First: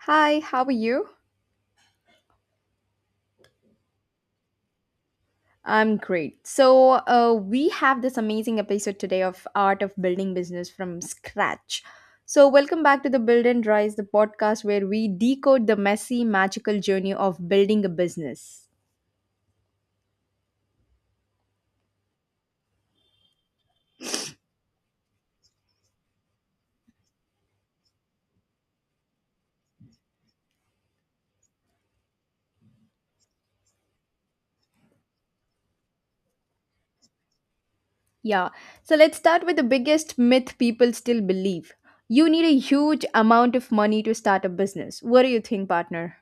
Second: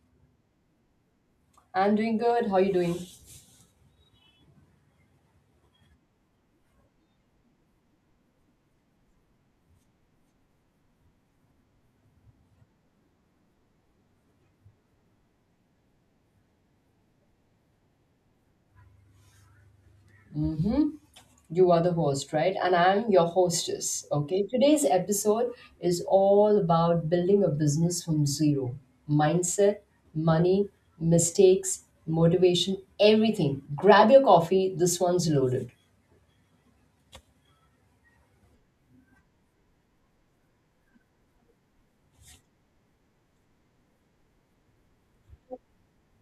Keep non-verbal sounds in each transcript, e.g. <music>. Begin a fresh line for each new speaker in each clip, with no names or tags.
Hi, how are you?
I'm doing good. How are you doing?
I'm great. So, we have this amazing episode today of Art of Building Business from Scratch. So, welcome back to the Build and Rise, the podcast where we decode the messy, magical journey of building a business.
Mm-hmm. You are the host, right? And I'm your hostess. Okay. Today's episode is all about building a business from zero. Mindset, money, mistakes, motivation, everything. Grab your coffee. This one's loaded.
Yeah. So, let's start with the biggest myth people still believe. You need a huge amount of money to start a business. What do you think, partner?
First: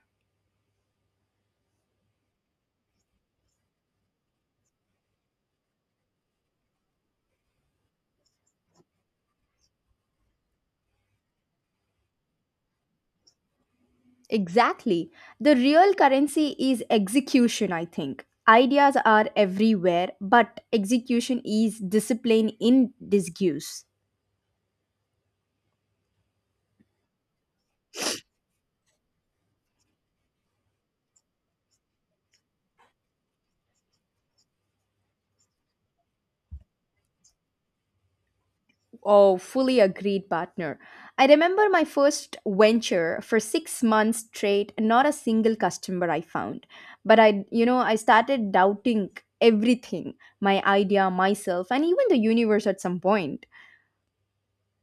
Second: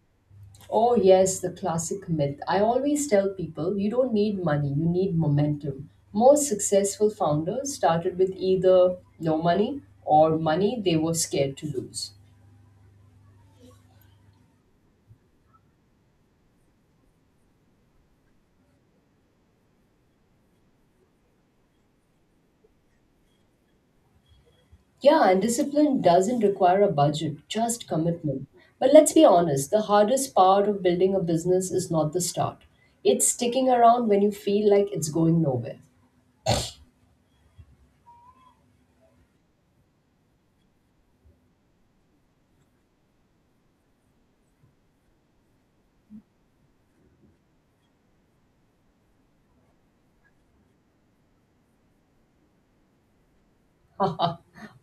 Oh, yes, the classic myth. I always tell people you don't need money, you need momentum. Most successful founders started with either no money or money they were scared to lose.
Exactly. The real currency is execution, I think. Ideas are everywhere, but execution is discipline in disguise.
Yeah, and discipline doesn't require a budget, just commitment. But let's be honest, the hardest part of building a business is not the start. It's sticking around when you feel like it's going nowhere. <laughs>
Oh, fully agreed, partner. I remember my first venture for 6 months straight, not a single customer I found. But I started doubting everything, my idea, myself, and even the universe at some point.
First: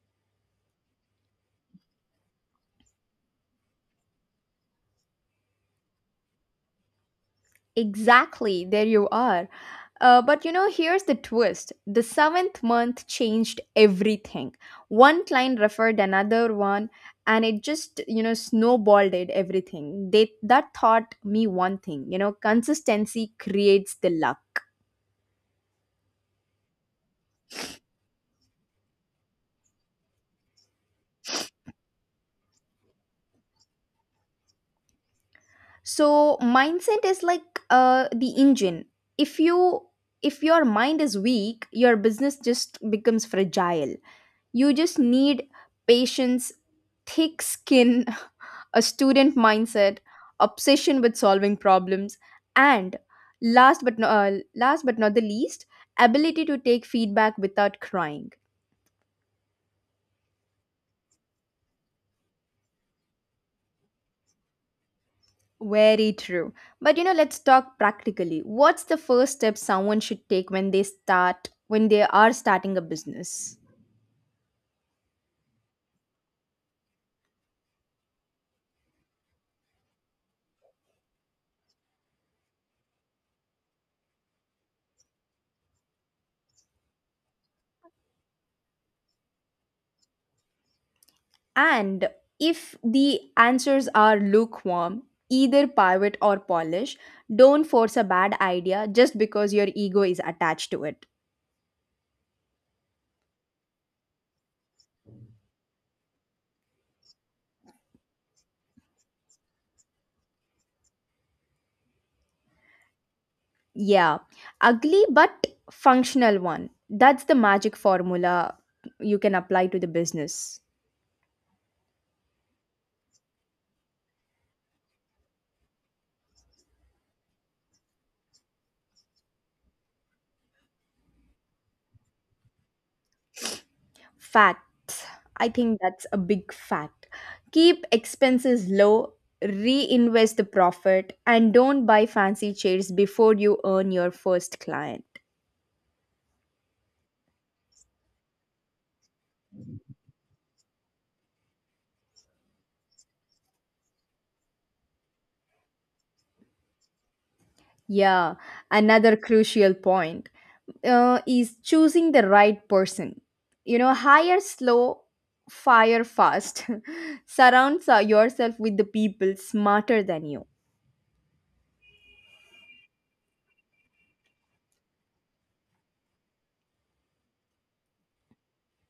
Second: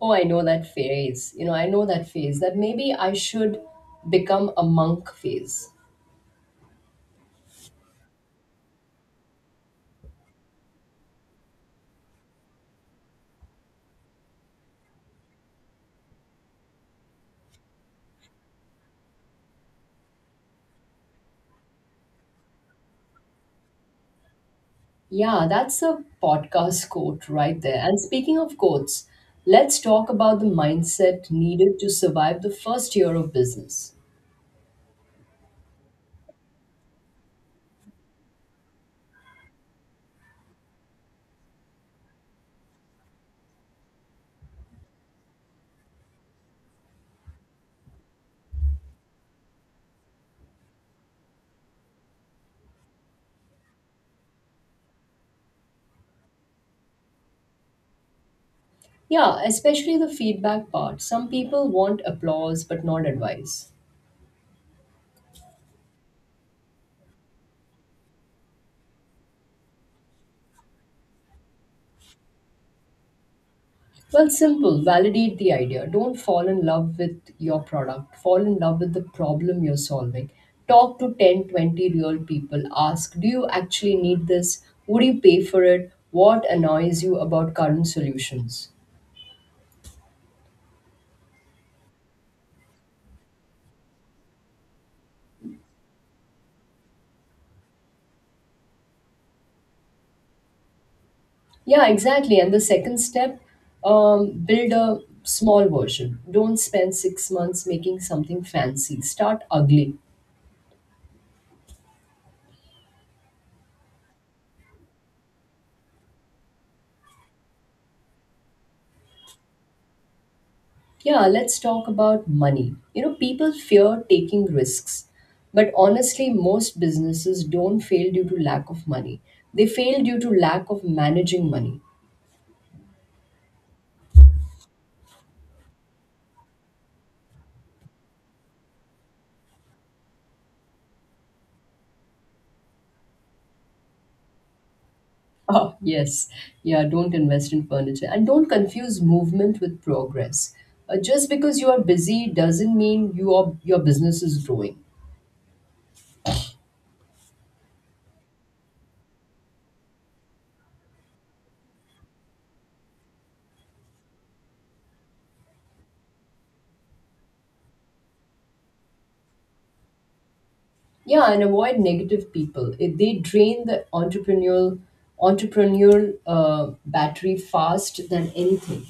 Oh, I know that phase. You know, I know that phase that maybe I should become a monk phase.
Exactly, there you are. But you know, here's the twist, the seventh month changed everything. One client referred another one, and it just, you know, snowballed it, everything. They, that taught me one thing, you know, consistency creates the luck.
Yeah, that's a podcast quote right there. And speaking of quotes, let's talk about the mindset needed to survive the first year of business.
So, mindset is like the engine. If you if your mind is weak, your business just becomes fragile. You just need patience, thick skin, <laughs> a student mindset, obsession with solving problems, and last but not the least, ability to take feedback without crying.
Yeah, especially the feedback part. Some people want applause but not advice.
Very true. But you know, let's talk practically. What's the first step someone should take when they start when they are starting a business?
Well, simple, validate the idea. Don't fall in love with your product, fall in love with the problem you're solving. Talk to 10, 20 real people. Ask, do you actually need this? Would you pay for it? What annoys you about current solutions?
And if the answers are lukewarm, either pivot or polish, don't force a bad idea just because your ego is attached to it.
Yeah, exactly. And the second step, build a small version. Don't spend 6 months making something fancy. Start ugly.
Yeah, ugly but functional one. That's the magic formula you can apply to the business.
Yeah, let's talk about money. You know, people fear taking risks, but honestly, most businesses don't fail due to lack of money. They fail due to lack of managing money. <laughs>
Fat. I think that's a big fact. Keep expenses low, reinvest the profit, and don't buy fancy chairs before you earn your first client.
Oh, yes. Yeah, don't invest in furniture and don't confuse movement with progress. Just because you are busy doesn't mean your business is growing.
Yeah, another crucial point is choosing the right person. You know, hire slow, fire fast. <laughs> Surround yourself with the people smarter than you.
Yeah, and avoid negative people. If they drain the entrepreneurial battery fast than anything.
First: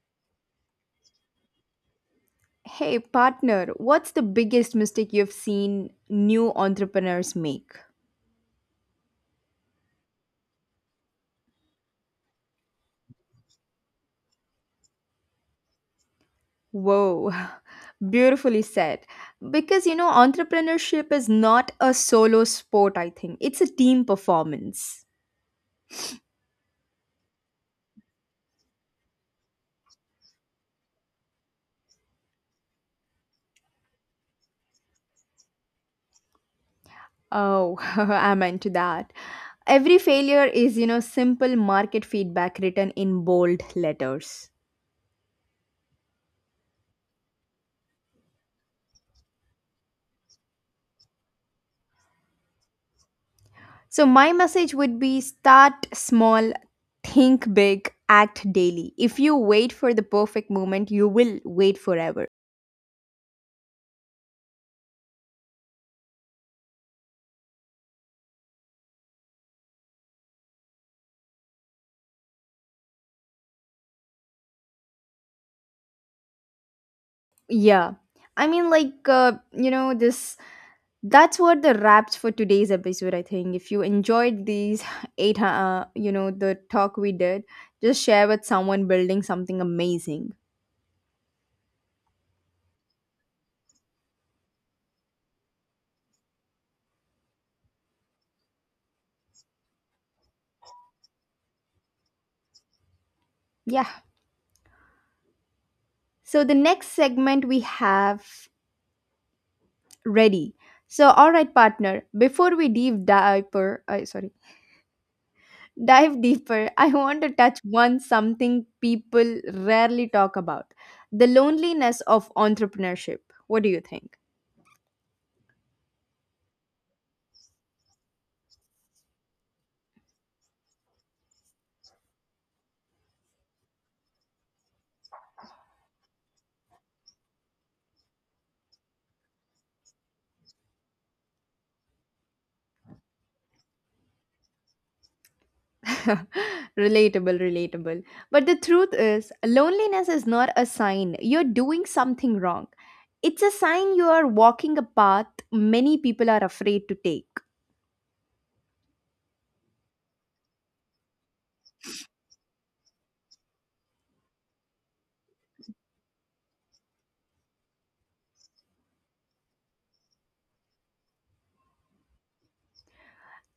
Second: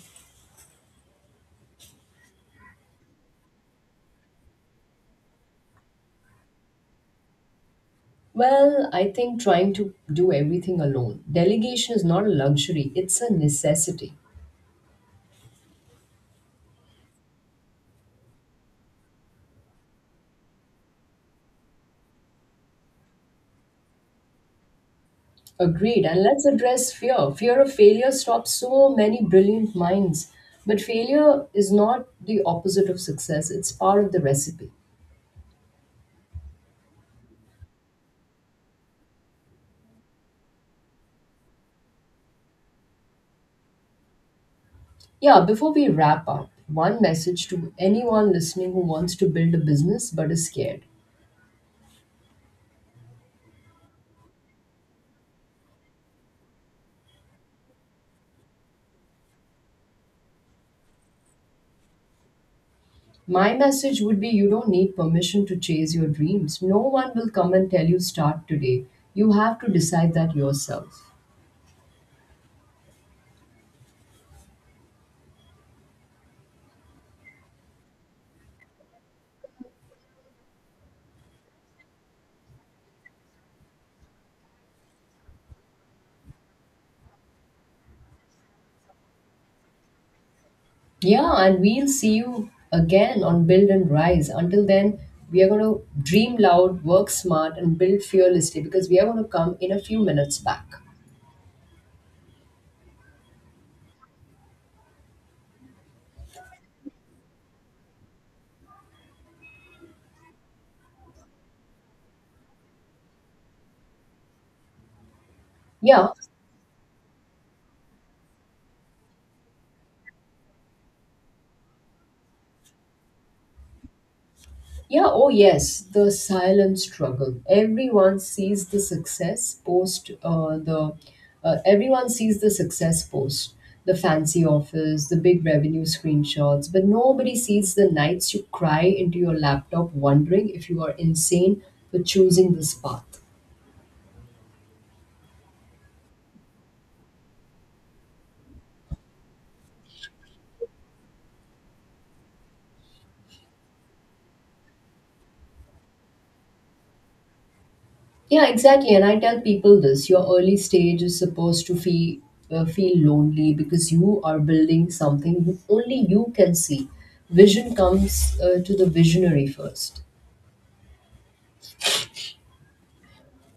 Hey, partner, what's the biggest mistake you've seen new entrepreneurs make?
Well, I think trying to do everything alone. Delegation is not a luxury, it's a necessity.
Whoa, <laughs> beautifully said. Because, you know, entrepreneurship is not a solo sport, I think, it's a team performance.
Agreed. And let's address fear. Fear of failure stops so many brilliant minds. But failure is not the opposite of success, it's part of the recipe.
Oh, <laughs> I'm into that. Every failure is, you know, simple market feedback written in bold letters.
Yeah, before we wrap up, one message to anyone listening who wants to build a business but is scared.
So, my message would be start small, think big, act daily. If you wait for the perfect moment, you will wait forever.
My message would be you don't need permission to chase your dreams. No one will come and tell you start today. You have to decide that yourself.
Yeah. I mean, like, you know, this that's what the wraps for today's episode, I think. If you enjoyed these <sighs> eight, you know, the talk we did, just share with someone building something amazing.
Yeah, and we'll see you again on Build and Rise. Until then, we are going to dream loud, work smart, and build fearlessly because we are going to come in a few minutes back.
Yeah. So, the next segment we have ready. So, all right, partner, before we deeper, I sorry,
Yeah,
dive deeper, <laughs> I want to touch one something people rarely talk about, the loneliness of entrepreneurship. What do you think?
yeah, oh yes, the silent struggle. Everyone sees the success post, the fancy offers, the big revenue screenshots, but nobody sees the nights you cry into your laptop wondering if you are insane for choosing this path.
<laughs> Relatable, relatable. But the truth is, loneliness is not a sign you're doing something wrong. It's a sign you are walking a path many people are afraid to take.
Yeah, exactly. And I tell people this your early stage is supposed to feel lonely because you are building something only you can see. Vision comes to the visionary first.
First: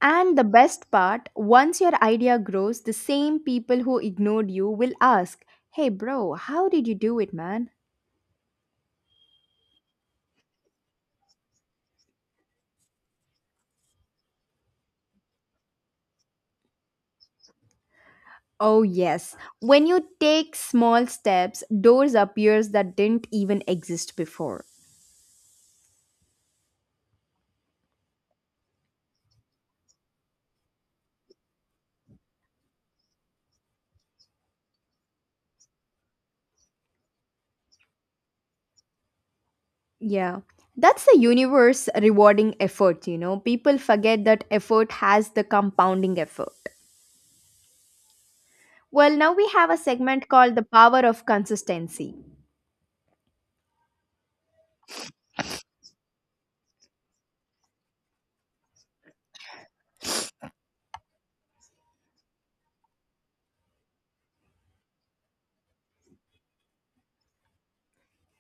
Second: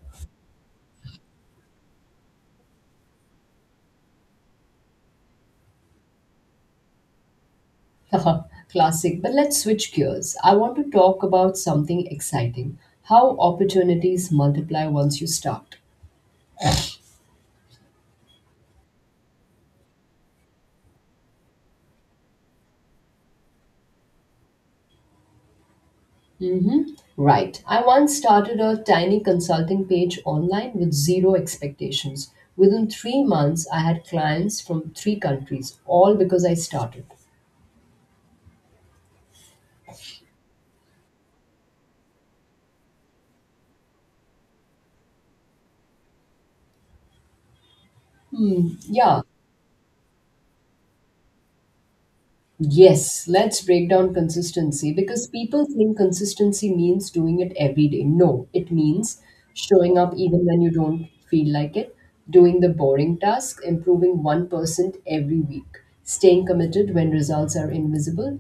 And the best part, once your idea grows, the same people who ignored you will ask, Hey, bro, how did you do it, man?
<laughs> Classic. But let's switch gears. I want to talk about something exciting how opportunities multiply once you start.
Oh, yes. When you take small steps, doors appears that didn't even exist before.
Right. I once started a tiny consulting page online with zero expectations. Within 3 months, I had clients from 3 countries, all because I started.
Yeah. That's the universe rewarding effort, you know. People forget that effort has the compounding effort.
Hmm.
Well,
Yeah.
now we have a segment called the power of consistency.
Yes. Let's break down consistency because people think consistency means doing it every day. No, it means showing up even when you don't feel like it, doing the boring task, improving 1% every week, staying committed when results are invisible,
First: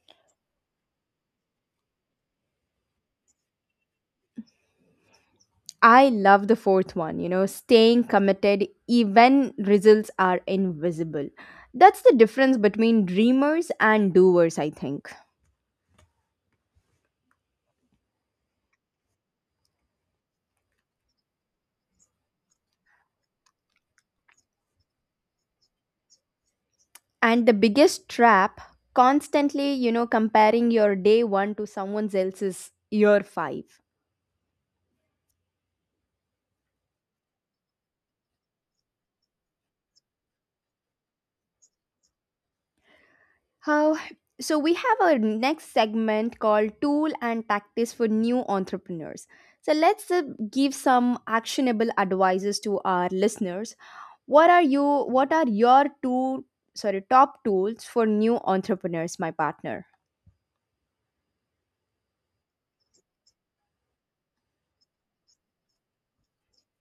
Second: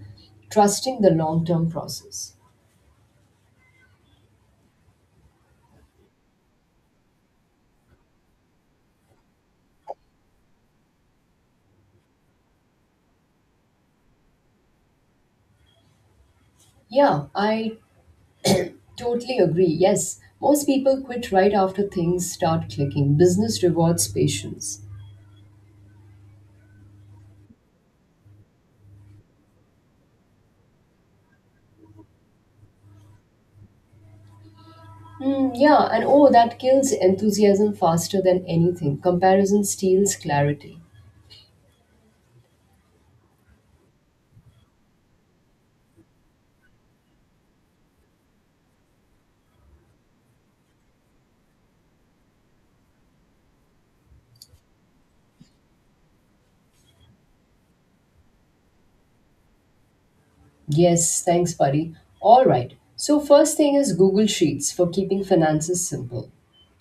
trusting the long term process.
I love the fourth one, you know, staying committed even results are invisible. That's the difference between dreamers and doers, I think.
Yeah, I totally agree. Yes, most people quit right after things start clicking. Business rewards patience.
And the biggest trap, constantly, you know, comparing your day one to someone else's year five.
Hmm. Yeah, and oh, that kills enthusiasm faster than anything. Comparison steals clarity.
How? So, we have our next segment called Tool and Tactics for New Entrepreneurs. So, let's give some actionable advices to our listeners. What are your top tools for new entrepreneurs, my partner?
Yes, thanks, buddy. All right. So, first thing is Google Sheets for keeping finances simple,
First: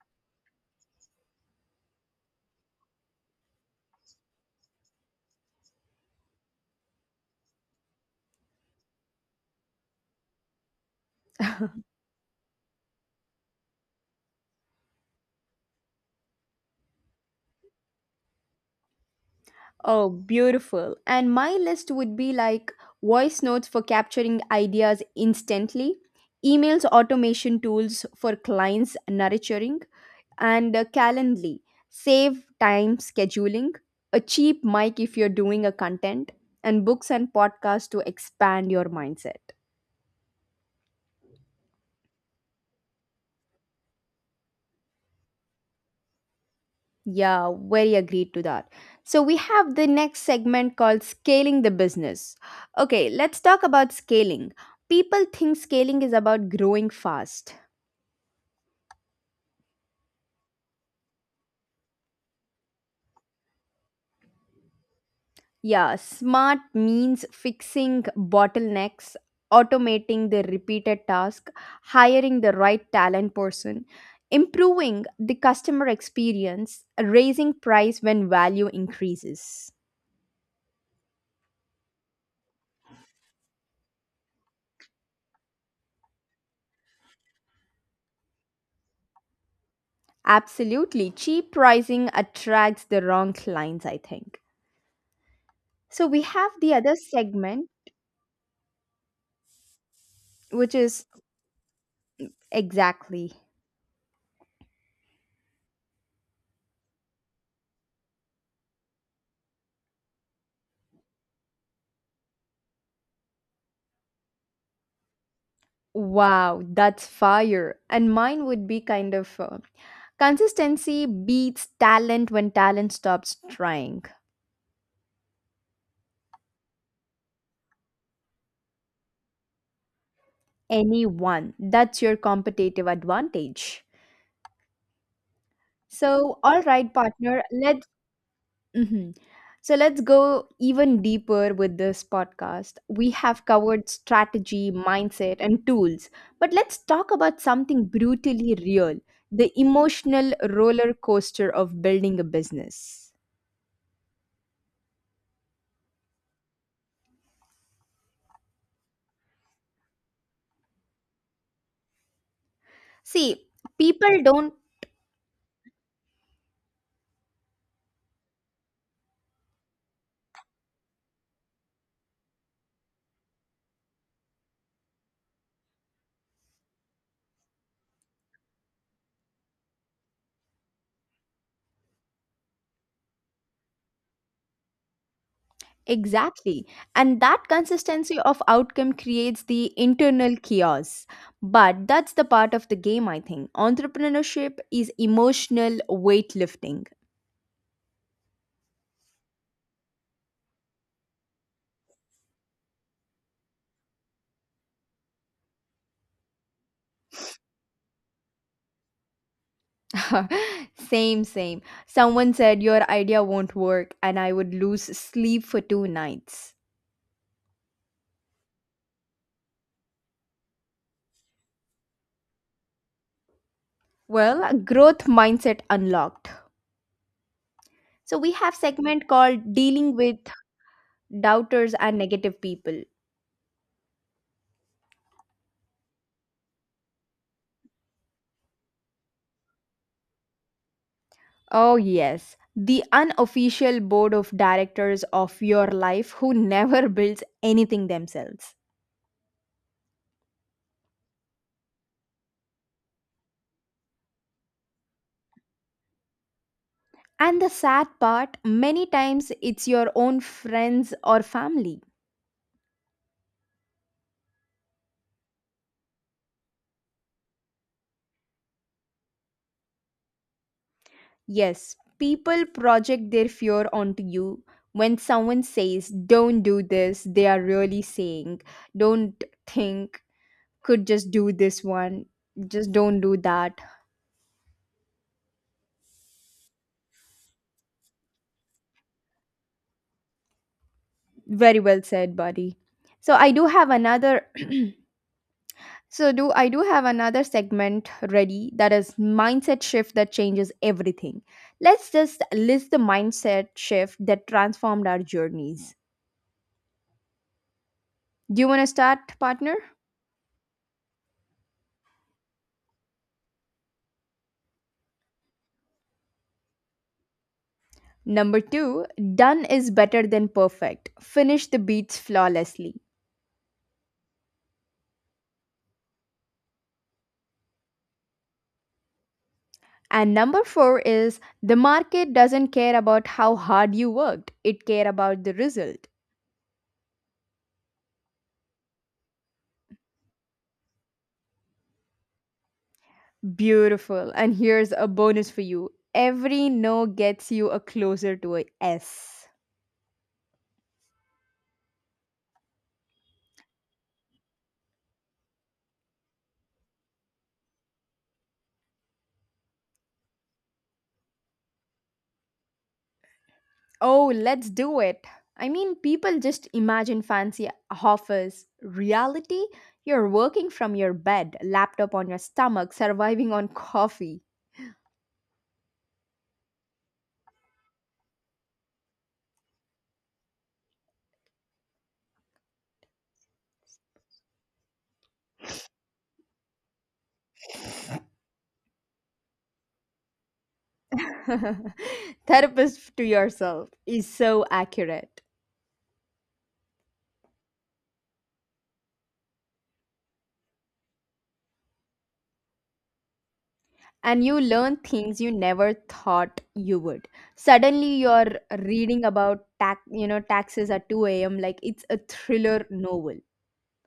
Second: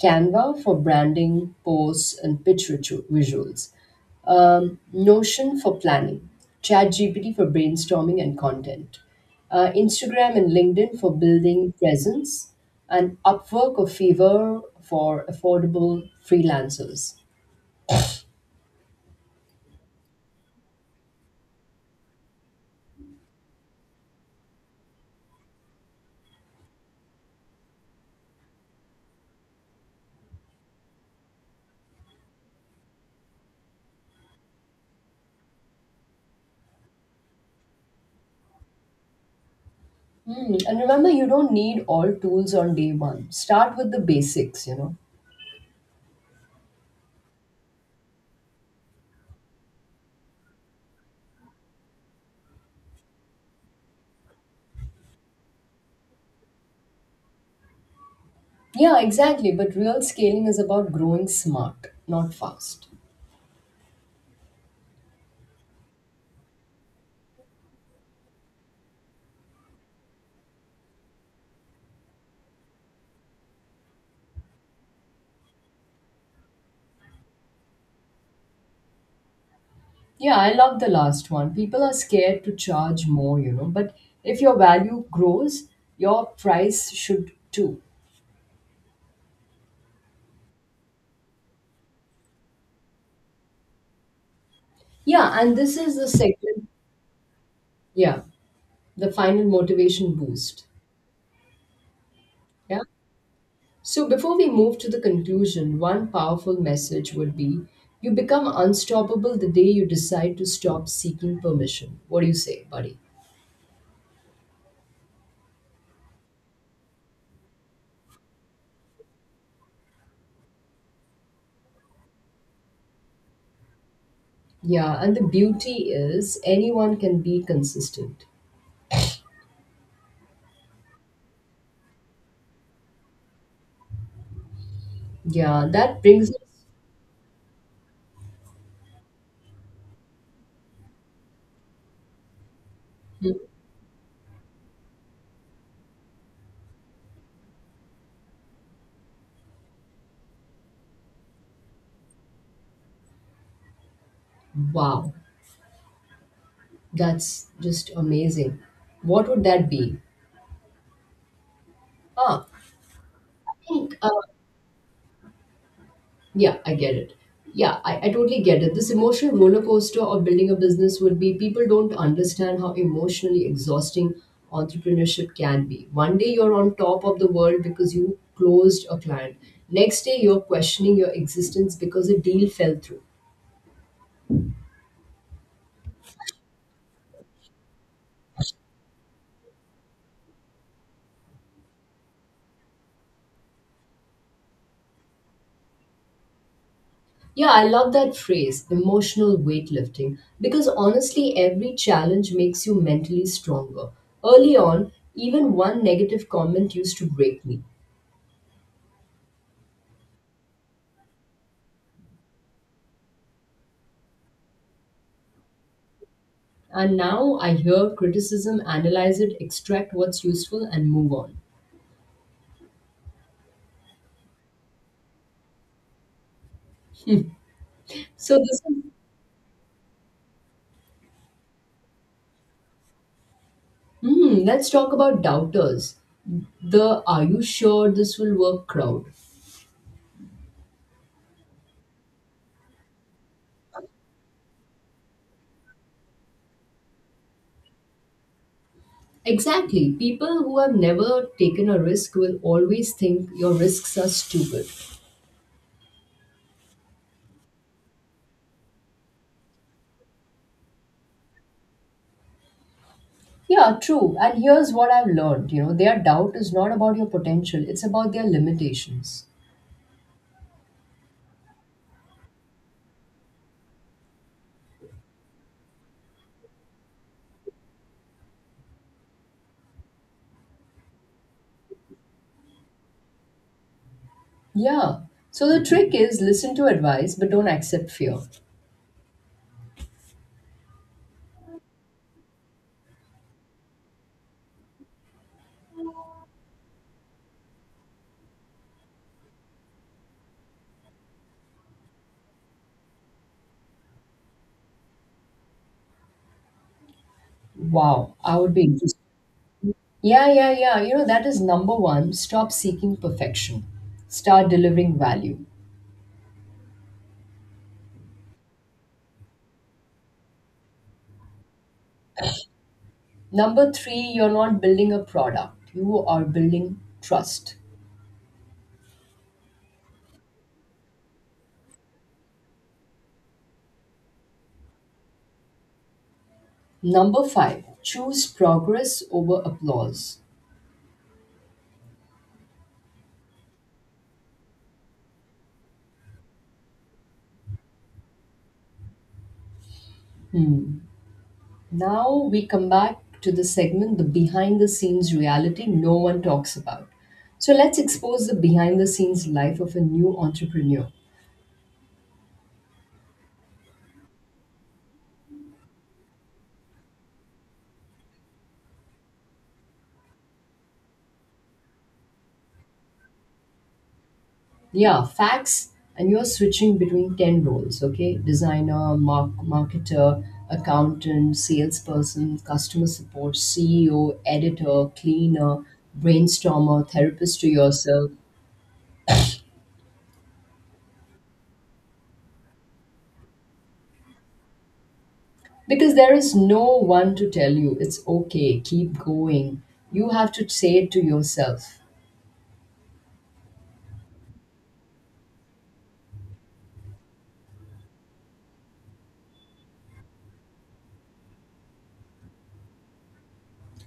Canva for branding, posts, and visuals, Notion for planning, ChatGPT for brainstorming and content, Instagram and LinkedIn for building
<laughs>
presence, and Upwork or Fiverr for affordable freelancers.
Oh, beautiful. And my list would be like voice notes for capturing ideas instantly, emails automation tools for clients nurturing, and Calendly. Save time scheduling, a cheap mic if you're doing a content, and books and podcasts to expand your mindset.
Hmm, and remember, you don't need all tools on day one. Start with the basics, you know.
Yeah, very agreed to that. So we have the next segment called scaling the business. Okay, let's talk about scaling. People think scaling is about growing fast.
Yeah, exactly. But real scaling is about growing smart, not fast.
Yeah, smart means fixing bottlenecks, automating the repeated task, hiring the right talent person, improving the customer experience, raising price when value increases.
Yeah, I love the last one. People are scared to charge more, you know. But if your value grows, your price should too.
Absolutely, cheap pricing attracts the wrong clients, I think.
Yeah, and this is the
So we have
segment,
the other segment,
yeah, the final motivation boost.
which is
Yeah.
exactly.
So before we move to the conclusion, one powerful message would be you become unstoppable the day you decide to stop seeking permission. What do you say, buddy?
Wow, that's fire. And mine would be kind of consistency beats talent when talent stops trying.
Yeah, and the beauty is anyone can be consistent.
Anyone. That's your competitive advantage.
Yeah, that brings us.
So, all right, partner, let's. Mhm. So let's go even deeper with this podcast. We have covered strategy, mindset, and tools, but let's talk about something brutally real, the emotional roller coaster of building a business.
Wow, that's just amazing. What would that be? Ah,
See,
I think.
people don't,
Yeah, I get it. Yeah, I totally get it. This emotional roller coaster of building a business would be people don't understand how emotionally exhausting entrepreneurship can be. One day you're on top of the world because you closed a client, next day you're questioning your existence because a deal fell through.
exactly, and that consistency of outcome creates the internal chaos. But that's the part of the game, I think. Entrepreneurship is emotional weightlifting.
Yeah, I love that phrase, emotional weightlifting, because honestly, every challenge makes you mentally stronger. Early on, even one negative comment used to break me.
<laughs> Same, same. Someone said your idea won't work, and I would lose sleep for 2 nights.
And now I hear criticism, analyze it, extract what's useful, and move on.
Well, growth mindset unlocked. So we
So
have
this is,
segment called dealing with doubters and negative people.
Hmm, let's talk about doubters. The are you sure this will work crowd.
Oh, yes. The unofficial board of directors of your life who <laughs> never builds anything themselves.
Exactly. People who have never taken a risk will always think your risks are stupid.
And the sad part, many times it's your own friends or family.
Yeah, true. And here's what I've learned, you know, their doubt is not about your potential, it's about their limitations.
Yes, people project their fear onto you. When someone says, don't do this, they are really saying, don't think, could just do this one, just don't do that.
Yeah. So the trick is listen to advice but don't accept fear.
Very well said, buddy. So, I do have another <clears throat> So do I do have another segment ready, that is mindset shift that changes everything. Let's just list the mindset shift that transformed our journeys.
Wow, I
Do you
would
want
be
to
interested.
start, partner?
Yeah. You know, that is number one. Stop seeking perfection. Start delivering value.
Number 2, done is better than perfect. Finish the beats flawlessly.
Number three, you're not building a product, you are building trust.
And number 4 is the market doesn't care about how hard you worked. It care about the result.
Number five, choose progress over applause.
Beautiful. And here's a bonus for you. Every no gets you a closer to a S.
Hmm. Now we come back to the segment, the behind the scenes reality no one talks about. So let's expose the behind the scenes life of a new entrepreneur.
Oh, let's do it. I mean, people just imagine fancy offers. Reality, you're working from your bed, laptop on your stomach, surviving on coffee.
Yeah, facts. And you're switching between 10 roles, okay? Designer, marketer, accountant, salesperson, customer support, CEO, editor, cleaner, brainstormer, therapist to yourself.
<laughs> Therapist to yourself is so accurate.
Because there is no one to tell you it's okay, keep going. You have to say it to yourself.
And you learn things you never thought you would. Suddenly, you're reading about tax, you know, taxes at 2 a.m. like it's a thriller novel.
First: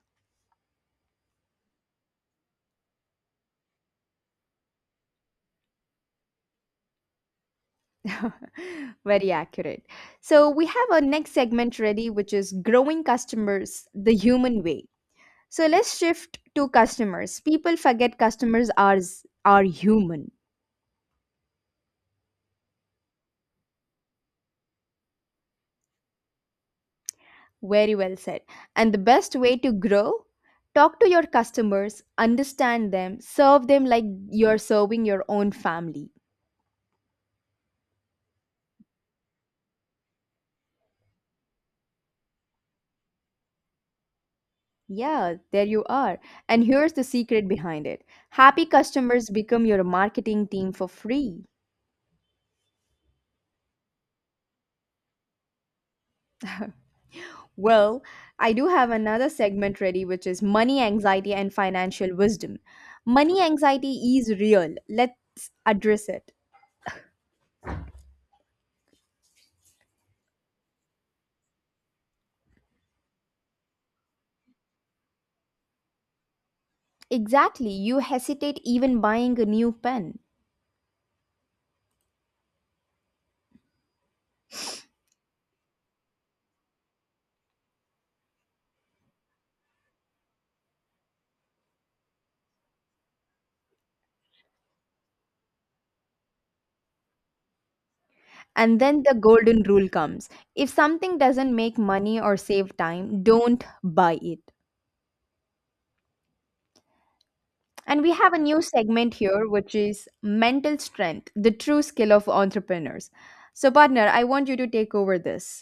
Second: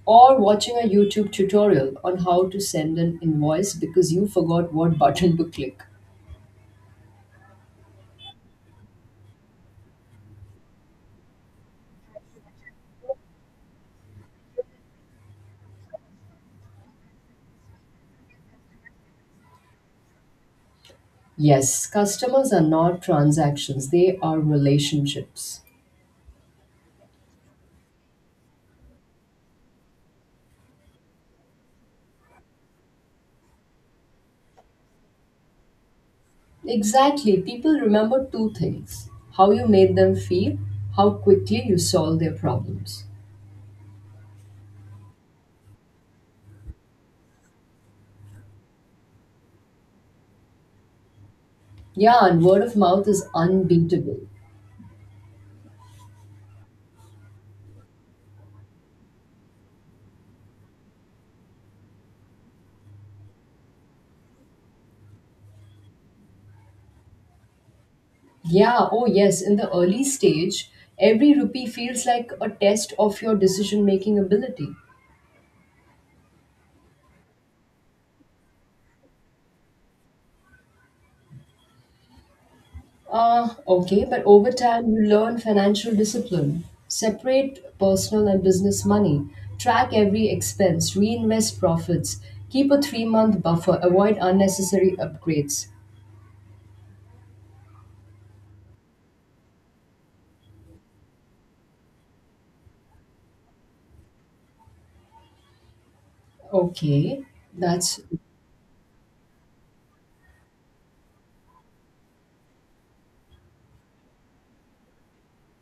Or watching a YouTube tutorial on how to send an invoice because you forgot what button to click.
<laughs> Very accurate. So, we have our next segment ready, which is growing customers the human way. So, let's shift to customers. People forget are human.
Yes, customers are not transactions, they are relationships.
Very well said. And the best way to grow? Talk to your customers, understand them, serve them like you're serving your own family.
Exactly, people remember two things how you made them feel, how quickly you solved their problems.
Yeah, there you are. And here's the secret behind it, happy customers become your marketing team for free.
Yeah, and word of mouth is unbeatable.
Well, I do have another segment ready, which is money anxiety and financial wisdom. Money anxiety is real. Let's address it.
Yeah, oh yes, in the early stage, every rupee feels like a test of your decision making ability.
Exactly, you hesitate even buying a new pen.
Okay, but over time you learn financial discipline. Separate personal and business money. Track every expense. Reinvest profits. Keep a 3 month buffer. Avoid unnecessary upgrades.
And then the golden rule comes, if something doesn't make money or save time, don't buy it.
Okay, that's
And we have a new segment here, which is mental strength, the true skill of entrepreneurs. So, partner, I want you to take over this.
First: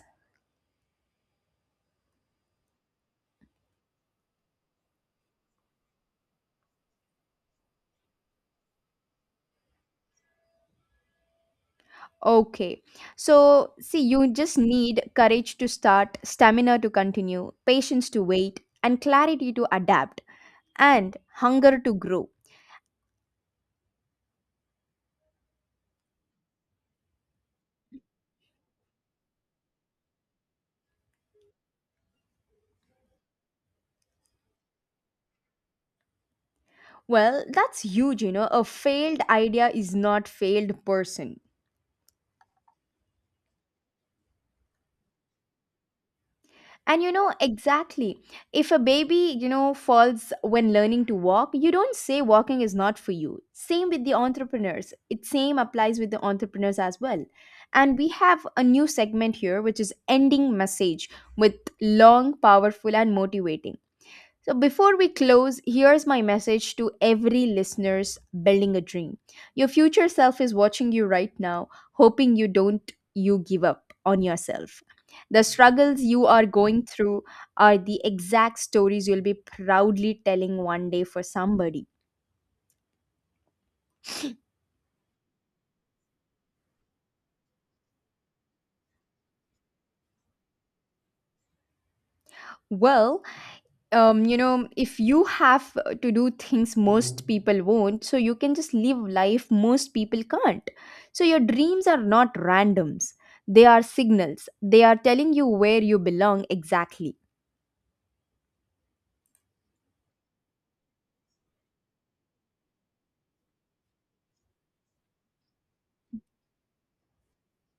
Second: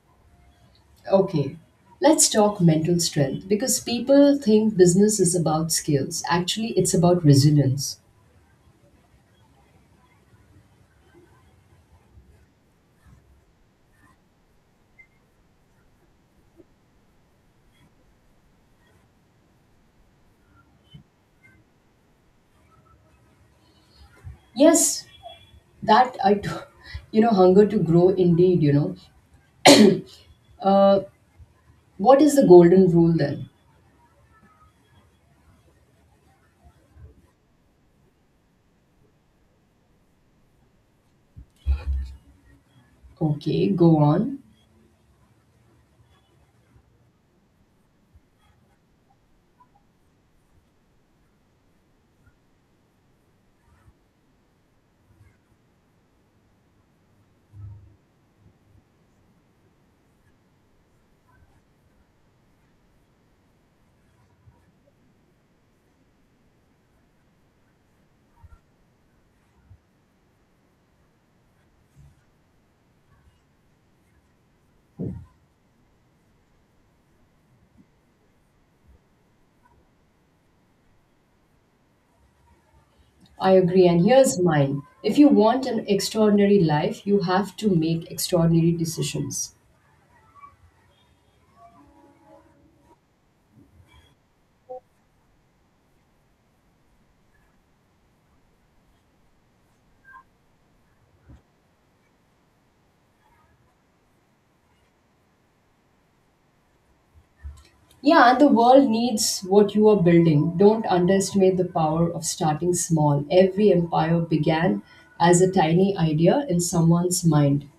okay. Let's talk mental strength because people think business is about skills. Actually, it's about resilience.
Okay. So, see, you just need courage to start, stamina to continue, patience to wait, and clarity to adapt, and hunger to grow.
Yes, that I, t- <laughs> you know, hunger to grow indeed, you know. Uh, what is the golden rule then?
Well, that's huge, you know. A failed idea is not failed person.
Okay, go on.
And you know, exactly. If a baby, you know, falls when learning to walk, you don't say walking is not for you. Same with the entrepreneurs. It same applies with the entrepreneurs as well. And we have a new segment here, which is ending message with long, powerful, and motivating. So before we close, here's my message to every listeners building a dream. Your future self is watching you right now, hoping you don't you give up on yourself. The struggles you are going through are the exact stories you'll be proudly telling one day for somebody.
I agree, and here's mine. If you want an extraordinary life, you have to make extraordinary decisions.
Well, you know, if you have to do things most people won't, so you can just live life most people can't. So your dreams are not randoms, they are signals. They are telling you where you belong exactly.
Yeah, and the world needs what you are building. Don't underestimate the power of starting small. Every empire began as a tiny idea in someone's mind.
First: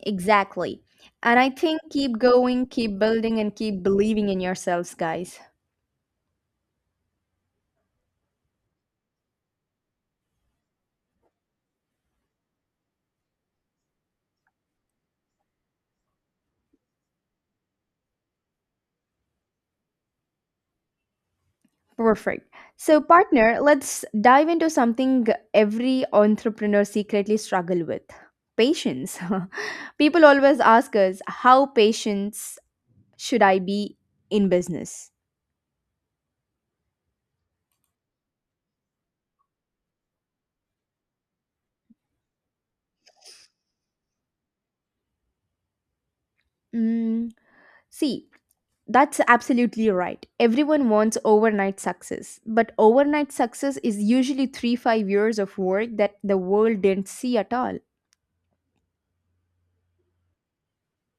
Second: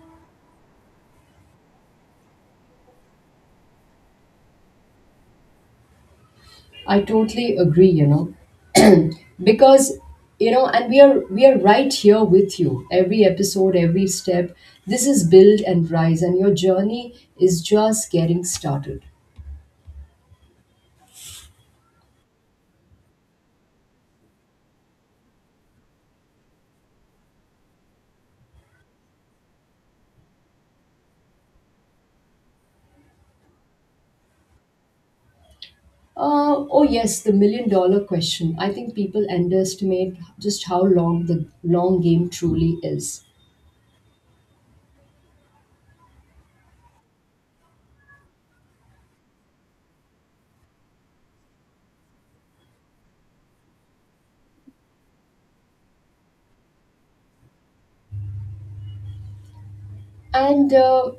Exactly. And I think keep going, keep building, and keep believing in yourselves, guys.
I totally agree, you know, because you know and we are right here with you every episode every step. This is Build and Rise and your journey is just getting started.
Perfect. So, partner, let's dive into something every entrepreneur secretly struggle with, patience. <laughs> People always ask us how patience should I be in business?
Oh yes, the million dollar question. I think people underestimate just how long the long game truly is.
Mm, see, that's absolutely right. Everyone wants overnight success, but overnight success is usually three, 5 years of work that the world didn't see at all.
And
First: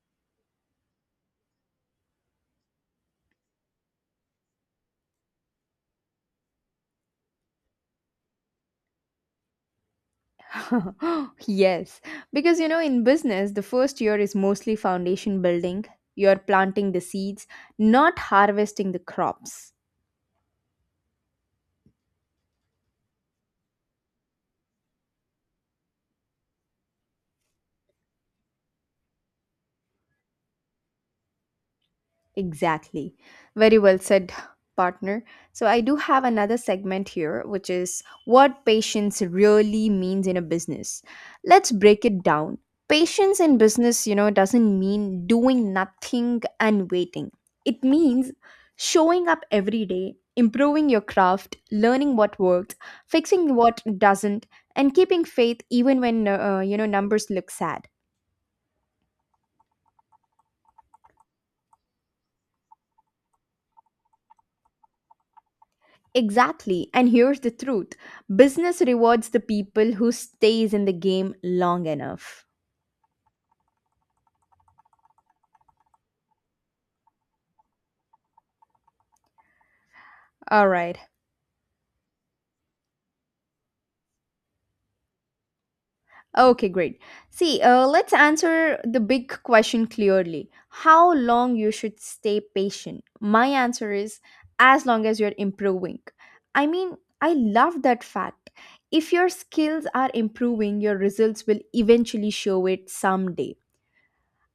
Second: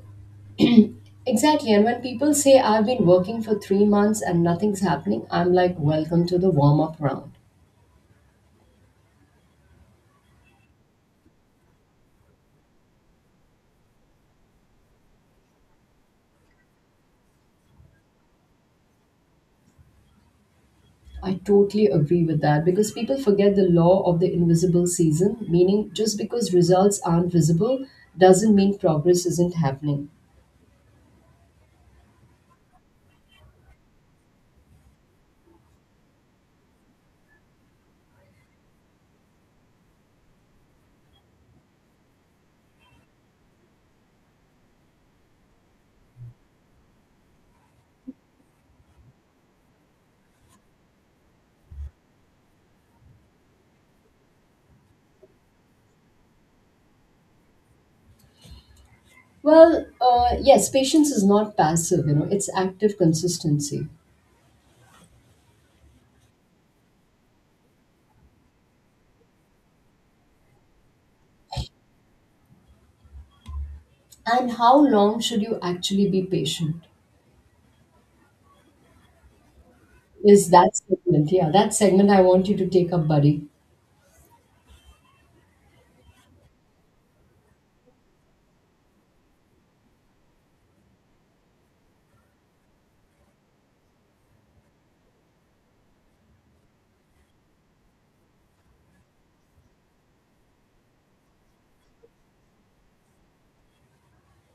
Exactly, and when people say I've been working for 3 months and nothing's happening, I'm like, welcome to the warm up round.
<laughs> Yes, because you know, in business, the first year is mostly foundation building. You're planting the seeds, not harvesting the crops.
I totally agree with that because people forget the law of the invisible season, meaning just because results aren't visible doesn't mean progress isn't happening.
Exactly. Very well said, partner. So, I do have another segment here, which is what patience really means in a business. Let's break it down. Patience in business, you know, doesn't mean doing nothing and waiting, it means showing up every day, improving your craft, learning what works, fixing what doesn't, and keeping faith even when, you know, numbers look sad.
Well, yes, patience is not passive, you know, it's active consistency.
Exactly. And here's the truth. Business rewards the people who stays in the game long enough.
And how long should you actually be patient? Is
All
that
right.
segment? Yeah, that segment I want you to take up, buddy.
Okay, great. See, let's answer the big question clearly. How long you should stay patient? My answer is as long as you're improving. I mean, I love that fact. If your skills are improving, your results will eventually show it someday.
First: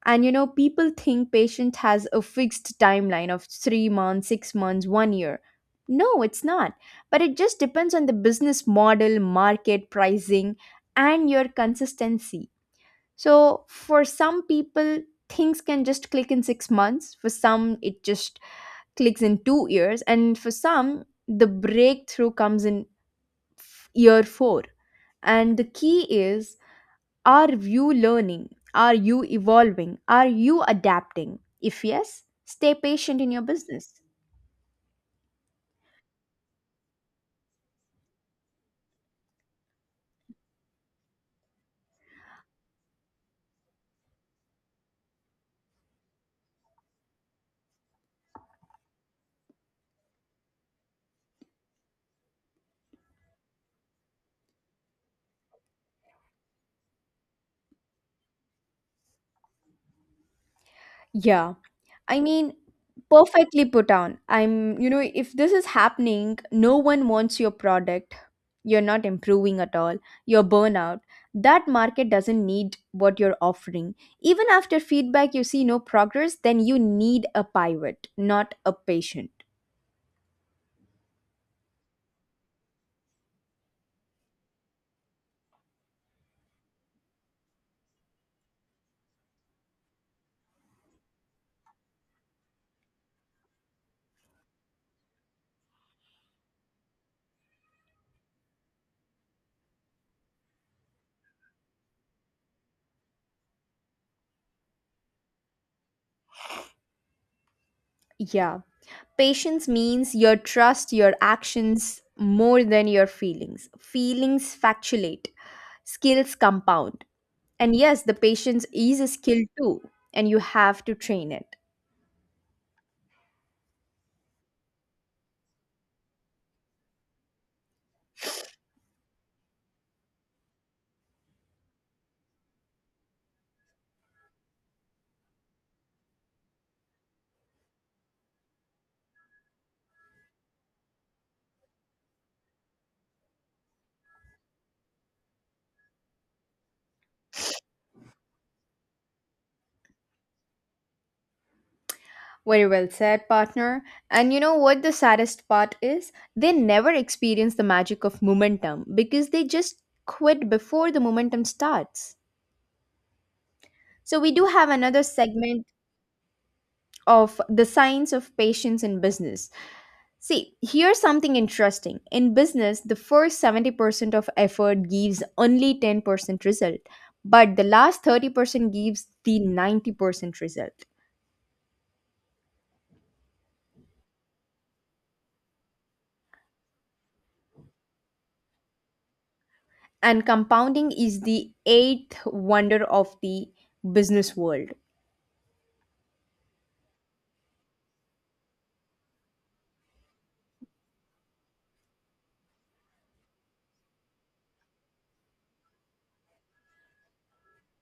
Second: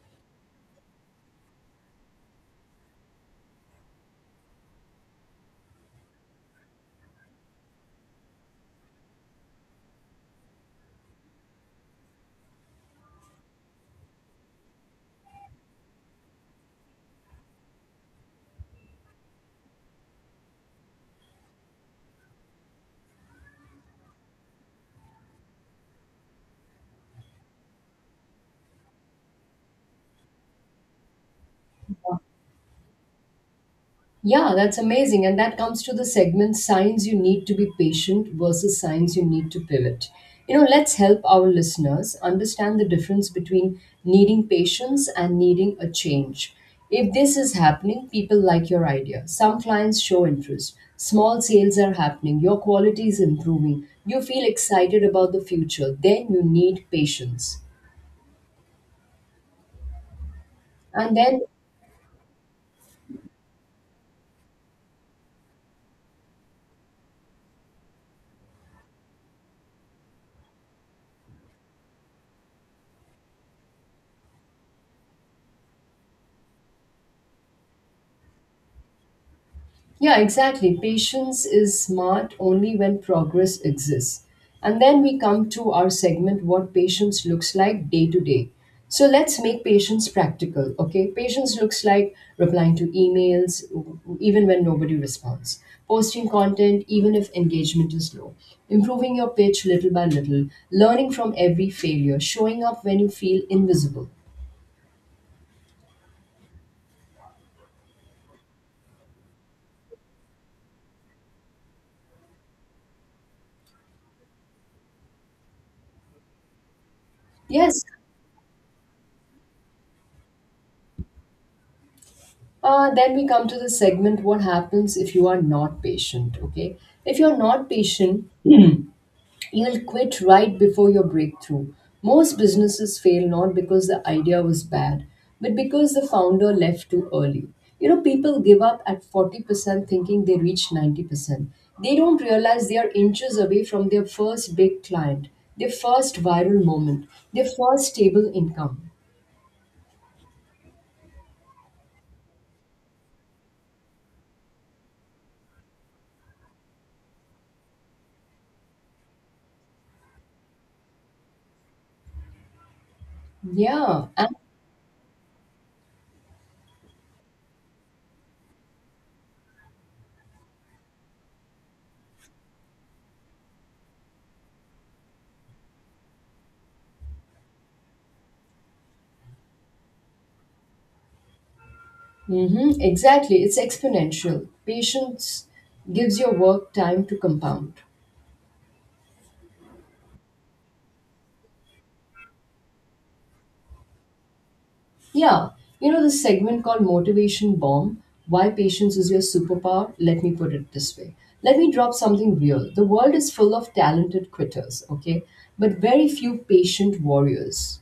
And you know, people think patient has a fixed timeline of 3 months, 6 months, 1 year. No, it's not, but it just depends on the business model, market pricing, and your consistency. So for some people, things can just click in 6 months. For some, it just clicks in 2 years, and for some, the breakthrough comes in year 4. And the key is, are you learning? Are you evolving? Are you adapting? If yes, stay patient in your business.
Yeah, that's amazing. And that comes to the segment signs you need to be patient versus signs you need to pivot. You know, let's help our listeners understand the difference between needing patience and needing a change. If this is happening, people like your idea. Some clients show interest. Small sales are happening. Your quality is improving. You feel excited about the future. Then you need patience. And then,
Yeah. I mean, perfectly put on. I'm, you know, if this is happening, no one wants your product. You're not improving at all. You're burnout. That market doesn't need what you're offering. Even after feedback, you see no progress, then you need a pivot, not a patient.
yeah, exactly. Patience is smart only when progress exists. And then we come to our segment what patience looks like day to day. So let's make patience practical, okay? Patience looks like replying to emails even when nobody responds, posting content even if engagement is low, improving your pitch little by little, learning from every failure, showing up when you feel invisible.
Yeah. Patience means you trust your actions more than your feelings. Feelings factulate, skills compound. And
Yes.
yes, the patience is a skill too, and you have to train it.
Then we come to the segment what happens if you are not patient, okay? If you're not patient, you'll quit right before your breakthrough. Most businesses fail not because the idea was bad, but because the founder left too early. You know, people give up at 40% thinking they reached 90%. They don't realize they are inches away from their first big client, their first viral moment, their first stable income.
Very well said, partner. And you know what the saddest part is? They never experience the magic of momentum because they just quit before the momentum starts.
Yeah,
So, we do have another segment of the science of patience in business. See, here's something interesting. In business, the first 70% of effort gives only 10% result, but the last 30% gives the 90% result.
mm-hmm, exactly. It's exponential. Patience gives your work time to compound.
And compounding is the eighth wonder of the business world.
Yeah. You know, this segment called Motivation Bomb Why Patience is Your Superpower? Let me put it this way. Let me drop something real. The world is full of talented quitters, okay? But very few patient warriors.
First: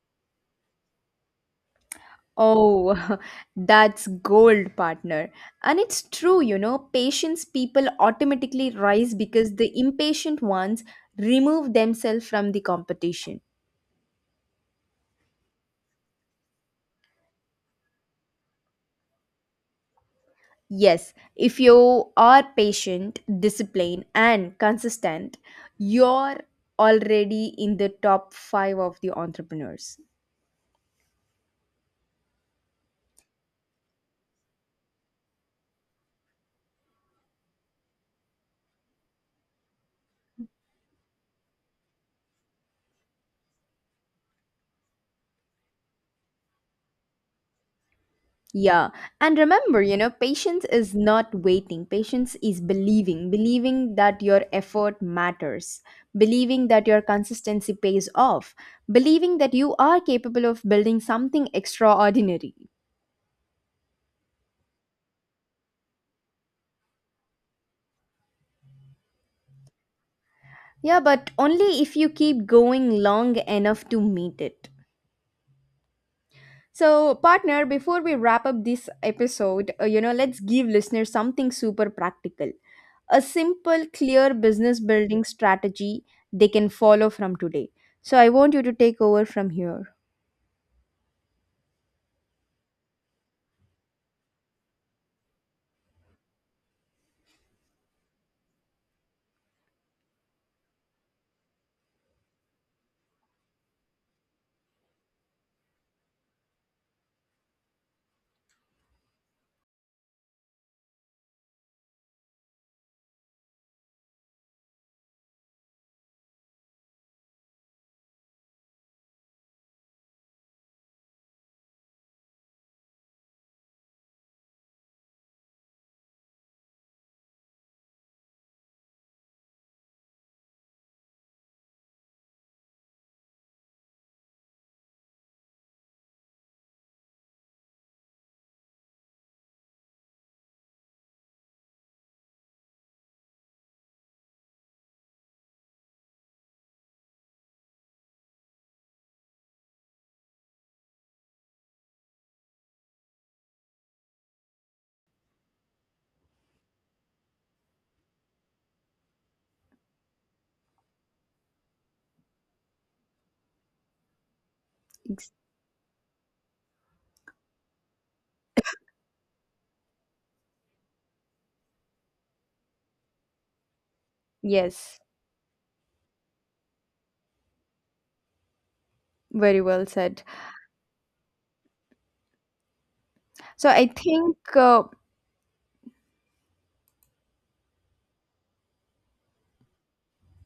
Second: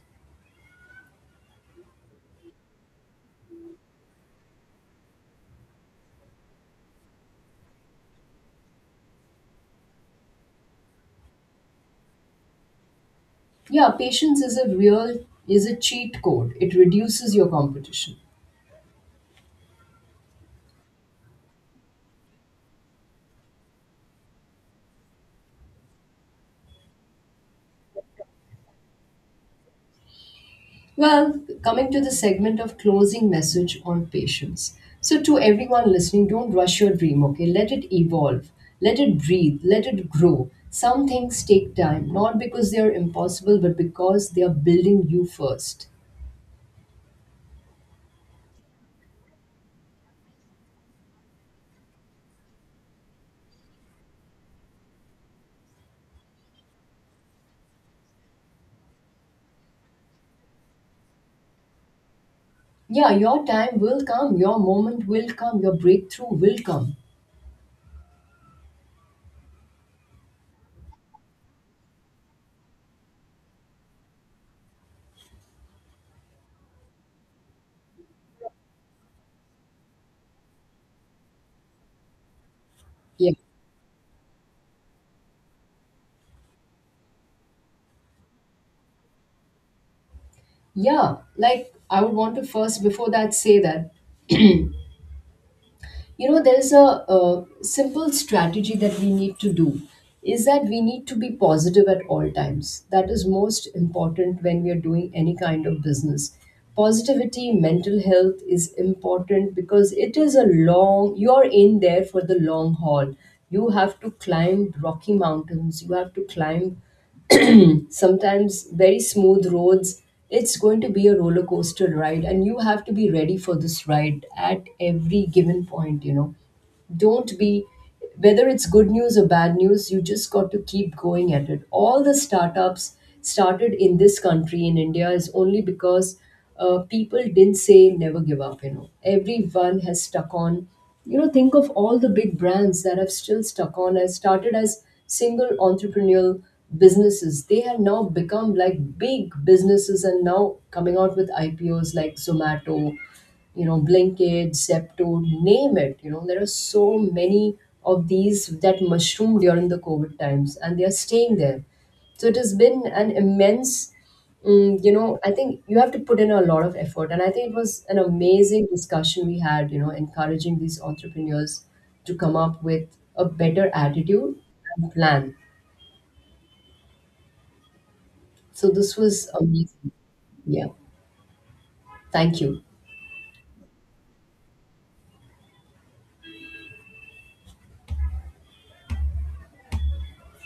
Oh, <laughs> that's gold, partner. And it's true, you know, patience people automatically rise because the impatient ones remove themselves from the competition.
Yeah, patience is a real, is a cheat code. It reduces your competition.
Yes, if you are patient, disciplined, and consistent, you're already in the top five of the entrepreneurs.
Well, coming to the segment of closing message on patience. So, to everyone listening, don't rush your dream, okay? Let it evolve, let it breathe, let it grow. Some things take time, not because they are impossible, but because they are building you first.
Yeah. And remember, you know, patience is not waiting. Patience is believing, believing that your effort matters, believing that your consistency pays off, believing that you are capable of building something extraordinary.
Yeah, your time will come, your moment will come, your breakthrough will come.
Yeah, but only if you keep going long enough to meet it. So, partner, before we wrap up this episode, you know, let's give listeners something super practical. A
Yeah.
simple, clear business building strategy they can follow from today. So, I want you to take over from here.
Yeah, like I would want to first, before that, say that you know there is a simple strategy that we need to do is that we need to be positive at all times. That is most important when we are doing any kind of business. Positivity, mental health is important because it is a long, you are in there for the long haul. You have to climb rocky mountains, you have to climb sometimes very smooth roads. It's going to be a roller coaster ride and you have to be ready for this ride at every given point, you know. Don't be, whether it's good news or bad news, you just got to keep going at it. All the startups started in this country in India is only because people didn't say never give up, you know. Everyone has stuck on, you know. Think of all the big brands that have still stuck on, as started as single entrepreneurial businesses. They have now become like big businesses and now coming out with IPOs like Zomato, you know, Blinkit, Zepto, name it. You know, there are so many of these that mushroomed during the COVID times and they are staying there. So it has been an immense, you know, I think you have to put in a lot of effort. And I think it was an amazing discussion we had, you know, encouraging these entrepreneurs to come up with a better attitude and
Yes,
plan. So this was
very well
amazing.
said.
Yeah. Thank you.
So, I think